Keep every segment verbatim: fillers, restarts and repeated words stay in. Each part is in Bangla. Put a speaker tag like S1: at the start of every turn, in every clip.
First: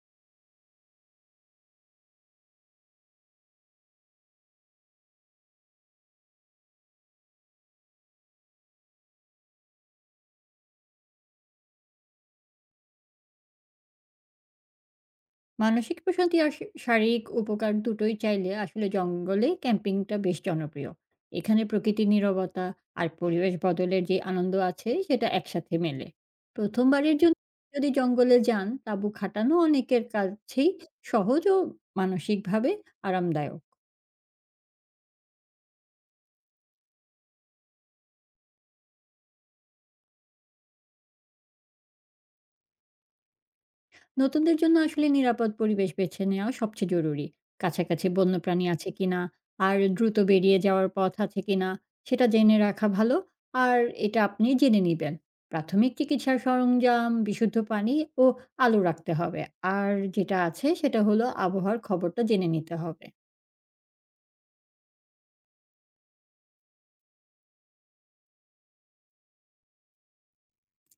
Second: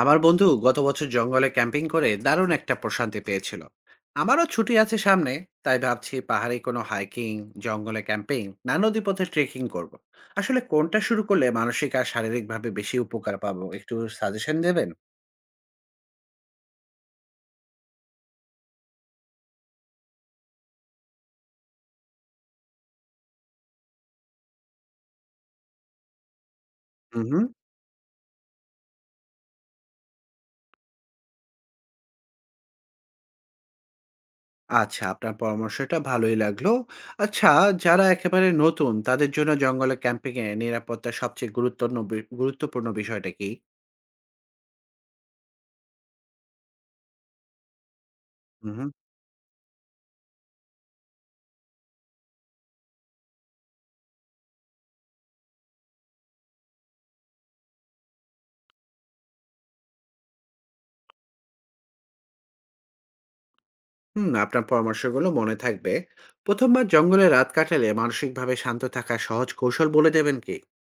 S1: আমার বন্ধু গত বছর জঙ্গলে ক্যাম্পিং করে দারুণ একটা প্রশান্তি পেয়েছিল। আমারও ছুটি আছে সামনে। তাই ভাবছি পাহাড়ে কোনো হাইকিং, জঙ্গলে ক্যাম্পিং না নদীপথে ট্রেকিং করব। আসলে কোনটা শুরু করলে মানসিক আর শারীরিকভাবে বেশি উপকার পাবো একটু সাজেশন দেবেন।
S2: মানসিক প্রশান্তি আর শা- শারীরিক উপকার দুটোই চাইলে আসলে জঙ্গলে ক্যাম্পিংটা বেশ জনপ্রিয়। এখানে প্রকৃতির নীরবতা আর পরিবেশ বদলের যে আনন্দ আছে সেটা একসাথে মেলে। প্রথমবারের
S1: হুম
S2: জন্য
S1: হুম।
S2: যদি জঙ্গলে যান, তাঁবু খাটানো অনেকের কাছেই সহজ ও মানসিকভাবে আরামদায়ক।
S1: আচ্ছা, আপনার পরামর্শটা ভালোই লাগলো। আচ্ছা, যারা একেবারে নতুন তাদের জন্য জঙ্গলে ক্যাম্পিং এ নিরাপত্তা সবচেয়ে গুরুত্বপূর্ণ বি- গুরুত্বপূর্ণ বিষয়টা কি?
S2: নতুনদের জন্য আসলে নিরাপদ পরিবেশ বেছে নেওয়া সবচেয়ে জরুরি। কাছাকাছি বন্যপ্রাণী আছে
S1: হুম।
S2: কিনা আর দ্রুত বেরিয়ে যাওয়ার পথ আছে কিনা সেটা জেনে রাখা ভালো। আর এটা আপনি জেনে নেবেন, প্রাথমিক চিকিৎসার সরঞ্জাম, বিশুদ্ধ পানি ও আলো রাখতে হবে। আর যেটা আছে সেটা হলো আবহাওয়ার খবরটা জেনে নিতে হবে।
S1: হুম, আপনার পরামর্শগুলো মনে থাকবে। প্রথমবার জঙ্গলে রাত কাটালে মানসিকভাবে শান্ত থাকার সহজ কৌশল বলে দেবেন কি?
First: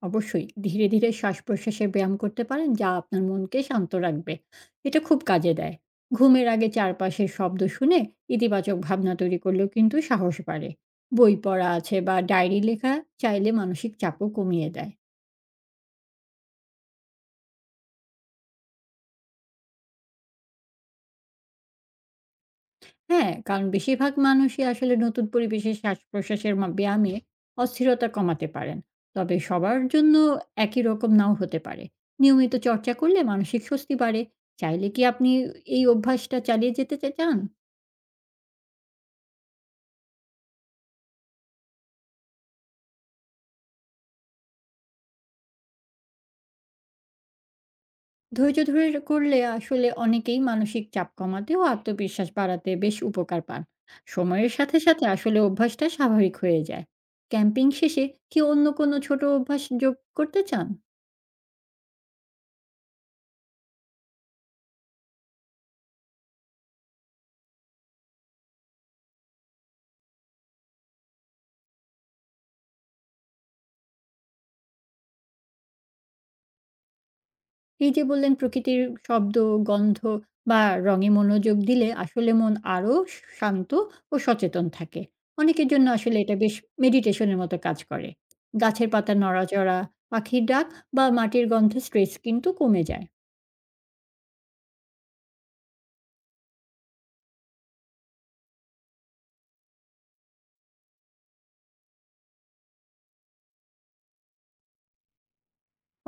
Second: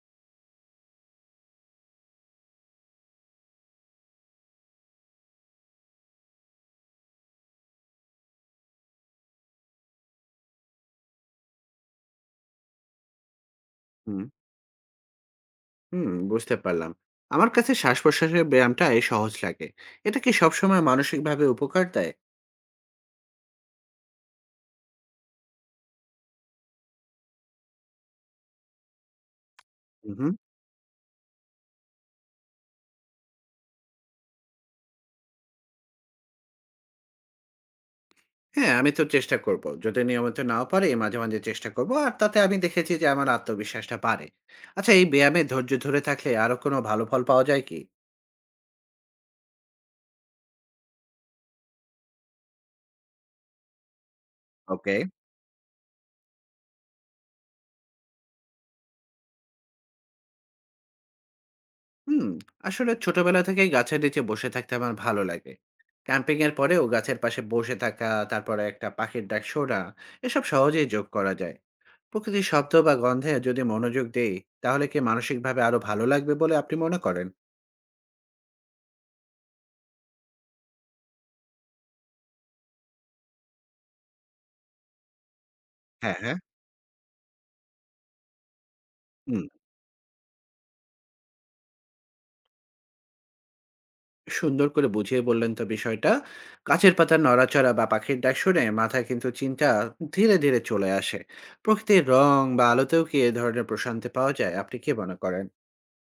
S2: অবশ্যই ধীরে ধীরে শ্বাস প্রশ্বাসে ব্যায়াম করতে পারেন, যা আপনার মনকে শান্ত রাখবে। এটা খুব কাজে দেয়। ঘুমের আগে চারপাশের শব্দ শুনে ইতিবাচক ভাবনা তৈরি করলেও কিন্তু সাহস বাড়ে। বই পড়া আছে বা ডায়েরি লেখা চাইলে মানসিক
S1: হুম।
S2: চাপও কমিয়ে দেয়।
S1: হুম, বুঝতে পারলাম। আমার কাছে শ্বাস প্রশ্বাসের ব্যায়ামটা এই সহজ লাগে। এটা কি সবসময় মানসিকভাবে উপকার দেয়?
S2: হ্যাঁ, কারণ বেশিরভাগ মানুষই আসলে নতুন পরিবেশে শ্বাস প্রশ্বাসের মা- ব্যায়ামে অস্থিরতা কমাতে পারেন। তবে সবার জন্য
S1: হুম।
S2: একই রকম নাও হতে পারে। নিয়মিত চর্চা করলে মানসিক স্বস্তি বাড়ে। চাইলে কি আপনি এই অভ্যাসটা চালিয়ে যেতে চা- চান?
S1: হ্যাঁ, আমি তো চেষ্টা করব। যদি নিয়মিত নাও পারি মাঝে মাঝে চেষ্টা করব, আর তাতে আমি দেখেছি যে আমার আত্মবিশ্বাসটা বাড়ে। আচ্ছা, এই ব্যায়ামে ধৈর্য ধরে থাকলে আরো কোনো ভালো ফল পাওয়া যায় কি?
S2: ধৈর্য ধরে করলে আসলে অনেকেই মানসিক চাপ কমাতে ও আত্মবিশ্বাস বাড়াতে বেশ উপকার পান। সময়ের সাথে
S1: ওকে।
S2: সাথে আসলে অভ্যাসটা স্বাভাবিক হয়ে যায়। ক্যাম্পিং শেষে কি অন্য কোনো ছোট অভ্যাস যোগ করতে চান?
S1: হুম, আসলে ছোটবেলা থেকেই গাছের নিচে বসে থাকতে আমার ভালো লাগে। ক্যাম্পিং এর পরেও গাছের পাশে বসে থাকা, তারপরে একটা পাখির ডাক শোনা, এসব সহজেই যোগ করা যায়। প্রকৃতির শব্দ বা গন্ধে যদি মনোযোগ দেই তাহলে কি মানসিকভাবে আরো ভালো লাগবে বলে আপনি মনে করেন?
S2: এই যে বললেন প্রকৃতির শব্দ, গন্ধ বা রঙে মনোযোগ দিলে আসলে মন আরও শান্ত ও সচেতন থাকে। অনেকের জন্য আসলে
S1: হ্যাঁ
S2: এটা
S1: হ্যাঁ।
S2: বেশ মেডিটেশনের মতো কাজ করে। গাছের পাতা
S1: হুম।
S2: নড়াচড়া, পাখির ডাক বা মাটির গন্ধে স্ট্রেস কিন্তু কমে যায়।
S1: সুন্দর করে বুঝিয়ে বললেন তো বিষয়টা। গাছের পাতার নড়াচড়া বা পাখির ডাক শুনে মাথায় কিন্তু চিন্তা ধীরে ধীরে চলে আসে। প্রকৃতির রং বা আলোতেও কি এ ধরনের প্রশান্তি পাওয়া যায়, আপনি কি মনে করেন?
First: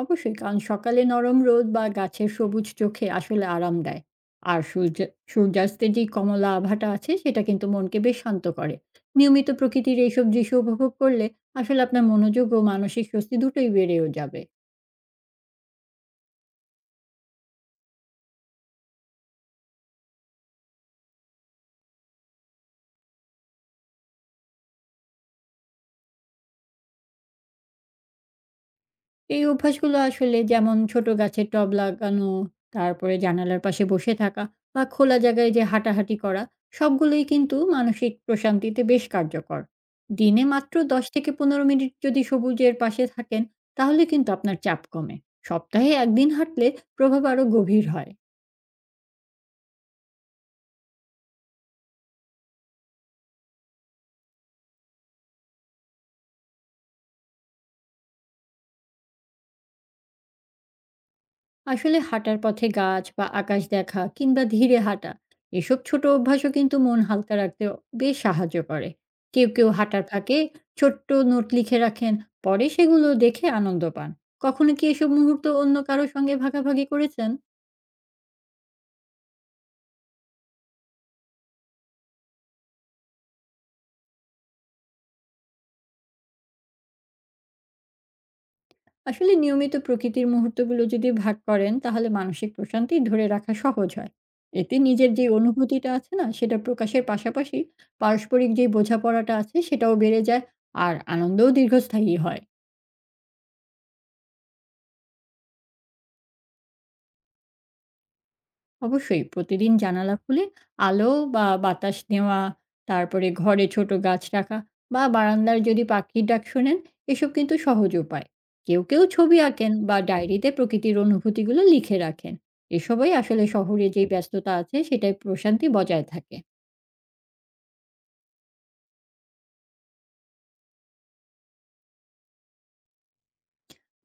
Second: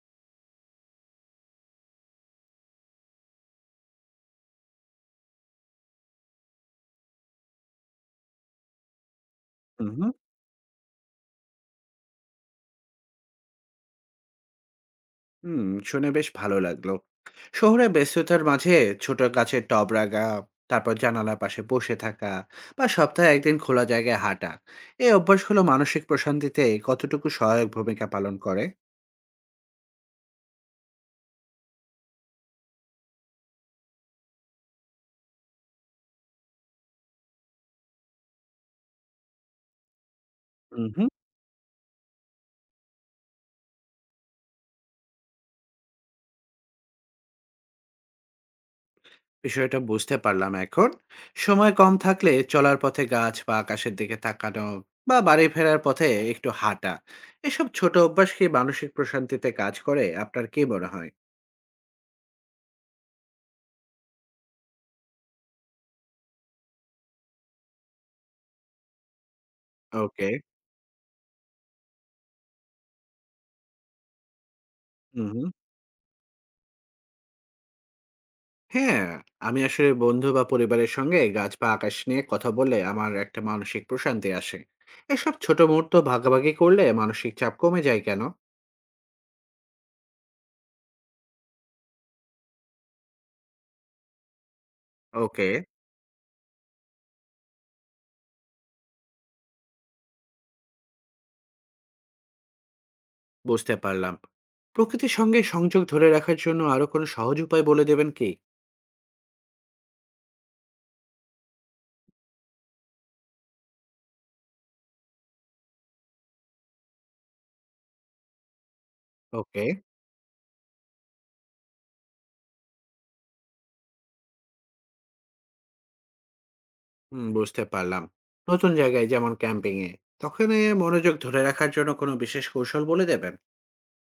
S2: অবশ্যই, কারণ সকালে নরম রোদ বা গাছের সবুজ চোখে আসলে আরাম দেয়। আর সূর্য সূর্যাস্তের যে কমলা আভাটা আছে সেটা কিন্তু মনকে বেশ শান্ত করে। নিয়মিত প্রকৃতির
S1: হুম।
S2: এইসব দৃশ্য উপভোগ করলে আসলে আপনার মনোযোগ ও মানসিক স্বস্তি দুটোই বেড়েও যাবে।
S1: হুম, শুনে বেশ ভালো লাগলো। শহরে ব্যস্ততার মাঝে ছোট গাছের টব রাখা, তারপর জানালার পাশে বসে থাকা বা সপ্তাহে একদিন খোলা জায়গায় হাঁটা, এই অভ্যাসগুলো মানসিক প্রশান্তিতে কতটুকু সহায়ক ভূমিকা পালন করে?
S2: এই অভ্যাসগুলো আসলে, যেমন ছোট গাছের টব লাগানো, তারপরে জানালার পাশে বসে থাকা বা খোলা জায়গায় যে হাঁটাহাঁটি করা, সবগুলোই কিন্তু মানসিক প্রশান্তিতে বেশ কার্যকর। দিনে মাত্র
S1: উম
S2: দশ
S1: হুম।
S2: থেকে পনেরো মিনিট যদি সবুজের পাশে থাকেন, তাহলে কিন্তু আপনার চাপ কমে। সপ্তাহে এক দিন হাঁটলে প্রভাব আরও গভীর হয়।
S1: বিষয়টা বুঝতে পারলাম এখন। সময় কম থাকলে চলার পথে গাছ বা আকাশের দিকে তাকানো বা বাড়ি ফেরার পথে একটু হাঁটা, এসব ছোট অভ্যাস কি মানসিক প্রশান্তিতে কাজ করে? আপনার কি মনে হয়?
S2: আসলে হাঁটার পথে গাছ বা আকাশ দেখা, কিংবা ধীরে হাঁটা, এসব ছোট অভ্যাসও কিন্তু মন হালকা রাখতে বেশ সাহায্য করে। কেউ কেউ হাঁটার
S1: ওকে।
S2: ফাঁকে ছোট্ট নোট লিখে রাখেন, পরে সেগুলো দেখে আনন্দ পান। কখনো কি এসব
S1: হুম,
S2: মুহূর্ত
S1: হুম।
S2: অন্য কারো সঙ্গে ভাগাভাগি করেছেন?
S1: হ্যাঁ, আমি আসলে বন্ধু বা পরিবারের সঙ্গে গাছ বা আকাশ নিয়ে কথা বললে আমার একটা মানসিক প্রশান্তি আসে। এসব ছোট মুহূর্ত ভাগাভাগি করলে মানসিক চাপ কমে যায় কেন?
S2: আসলে নিয়মিত প্রকৃতির মুহূর্তগুলো যদি ভাগ করেন, তাহলে মানসিক প্রশান্তি ধরে রাখা সহজ হয়। এতে নিজের যে
S1: ওকে,
S2: অনুভূতিটা আছে না সেটা প্রকাশের পাশাপাশি পারস্পরিক যে বোঝাপড়াটা আছে সেটাও বেড়ে যায়, আর আনন্দও দীর্ঘস্থায়ী হয়।
S1: বুঝতে পারলাম। প্রকৃতির সঙ্গে সংযোগ ধরে রাখার জন্য আরো কোনো সহজ উপায় বলে দেবেন কি?
S2: অবশ্যই, প্রতিদিন জানালা খুলে আলো বা বাতাস নেওয়া, তারপরে ঘরে ছোট গাছ রাখা বা বারান্দার যদি পাখির ডাক শোনেন, এসব কিন্তু সহজ উপায়। কেউ কেউ ছবি
S1: ওকে।
S2: আঁকেন বা ডায়েরিতে প্রকৃতির অনুভূতিগুলো লিখে রাখেন। এসবই আসলে শহরে যে ব্যস্ততা আছে সেটাই প্রশান্তি বজায় থাকে।
S1: হুম, বুঝতে পারলাম। নতুন জায়গায় যেমন ক্যাম্পিং এ, তখন এ মনোযোগ ধরে রাখার জন্য কোনো বিশেষ কৌশল বলে দেবেন?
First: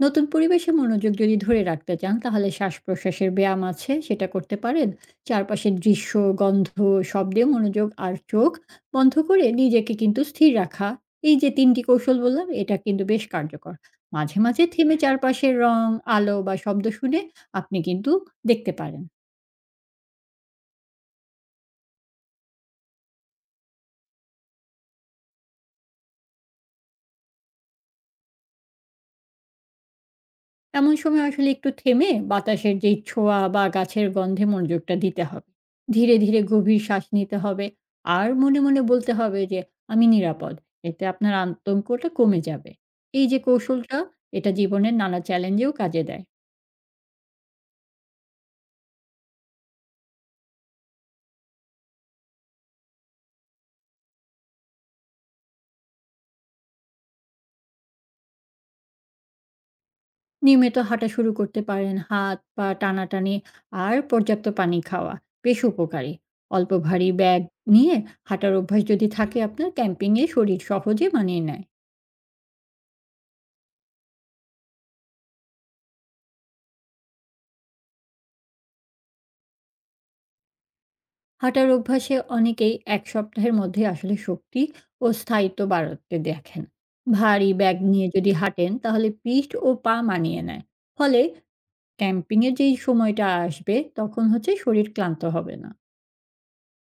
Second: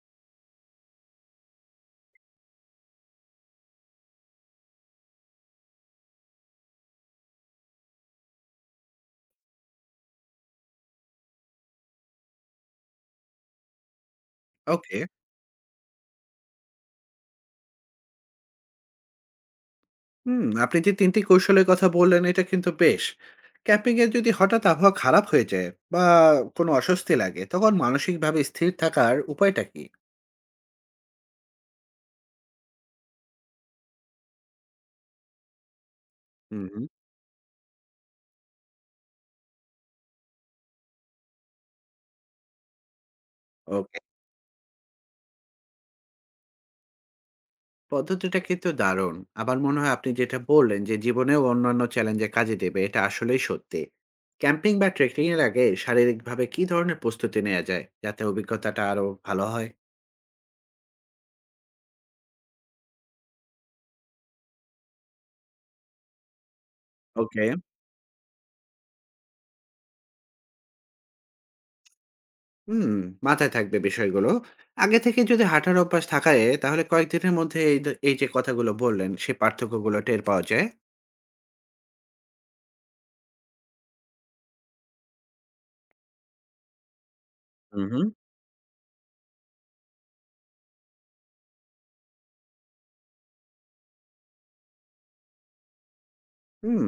S2: নতুন পরিবেশে মনোযোগ যদি ধরে রাখতে চান, তাহলে শ্বাস প্রশ্বাসের ব্যায়াম আছে সেটা করতে পারেন। চারপাশের দৃশ্য, গন্ধ, শব্দে মনোযোগ আর চোখ বন্ধ করে নিজেকে কিন্তু স্থির রাখা, এই যে তিনটি কৌশল বললাম, এটা কিন্তু বেশ কার্যকর। মাঝে মাঝে থেমে
S1: ওকে।
S2: চারপাশের রং, আলো বা শব্দ শুনে আপনি কিন্তু দেখতে পারেন।
S1: হুম, আপনি যে তিন টি কৌশলের কথা বললেন এটা কিন্তু বেশ। ক্যাম্পিং এ যদি হঠাৎ আবহাওয়া খারাপ হয়ে যায় বা কোনো অস্বস্তি লাগে তখন মানসিকভাবে স্থির থাকার উপায়টা কি?
S2: এমন সময় আসলে একটু থেমে বাতাসের যেই ছোঁয়া বা গাছের গন্ধে মনোযোগটা দিতে হবে। ধীরে, ধীরে
S1: হুম,
S2: গভীর
S1: হুম।
S2: শ্বাস নিতে হবে। আর মনে, মনে বলতে হবে যে, "আমি নিরাপদ।" এতে আপনার আতঙ্কটা কমে যাবে। এই যে কৌশলটা,
S1: ওকে,
S2: এটা জীবনের নানা চ্যালেঞ্জেও কাজে দেয়।
S1: পদ্ধতিটা কিন্তু দারুণ। আমার মনে হয় আপনি যেটা বললেন যে জীবনেও অন্যান্য চ্যালেঞ্জে কাজে দেবে এটা আসলেই সত্যি। ক্যাম্পিং বা ট্রেকিং এর আগে শারীরিকভাবে কি ধরনের প্রস্তুতি নেওয়া যায় যাতে অভিজ্ঞতাটা আরো ভালো হয়?
S2: নিয়মিত হাঁটা শুরু করতে পারেন। হাত, পা টানাটানি আর পর্যাপ্ত পানি খাওয়া বেশ উপকারী। অল্প ভারী ব্যাগ
S1: ওকে।
S2: নিয়ে হাঁটার অভ্যাস যদি থাকে আপনার, ক্যাম্পিংয়ে শরীর সহজে মানিয়ে নেয়।
S1: হুম, মাথায় থাকবে বিষয়গুলো। আগে থেকে যদি হাঁটার অভ্যাস থাকায় তাহলে কয়েকদিনের মধ্যে এই দ এই যে কথাগুলো বললেন সে পার্থক্যগুলো টের পাওয়া যায়।
S2: হাঁটার অভ্যাসে অনেকেই এক সপ্তাহের মধ্যে আসলে শক্তি ও স্থায়িত্ব বাড়তে দেখেন। ভারী ব্যাগ
S1: হু, হু।
S2: নিয়ে যদি হাঁটেন তাহলে পিঠ ও পা মানিয়ে নেয়, ফলে ক্যাম্পিংয়ের যেই সময়টা আসবে তখন হচ্ছে শরীর ক্লান্ত হবে না।
S1: হুম,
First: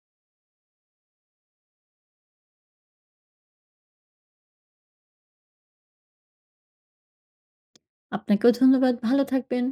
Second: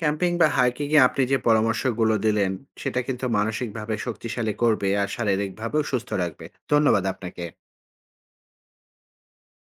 S1: ক্যাম্পিং বা হাইকিং এ আপনি যে পরামর্শগুলো দিলেন সেটা কিন্তু মানসিকভাবে শক্তিশালী করবে আর শারীরিকভাবেও সুস্থ রাখবে। ধন্যবাদ আপনাকে।
S2: আপনাকেও ধন্যবাদ, ভালো থাকবেন।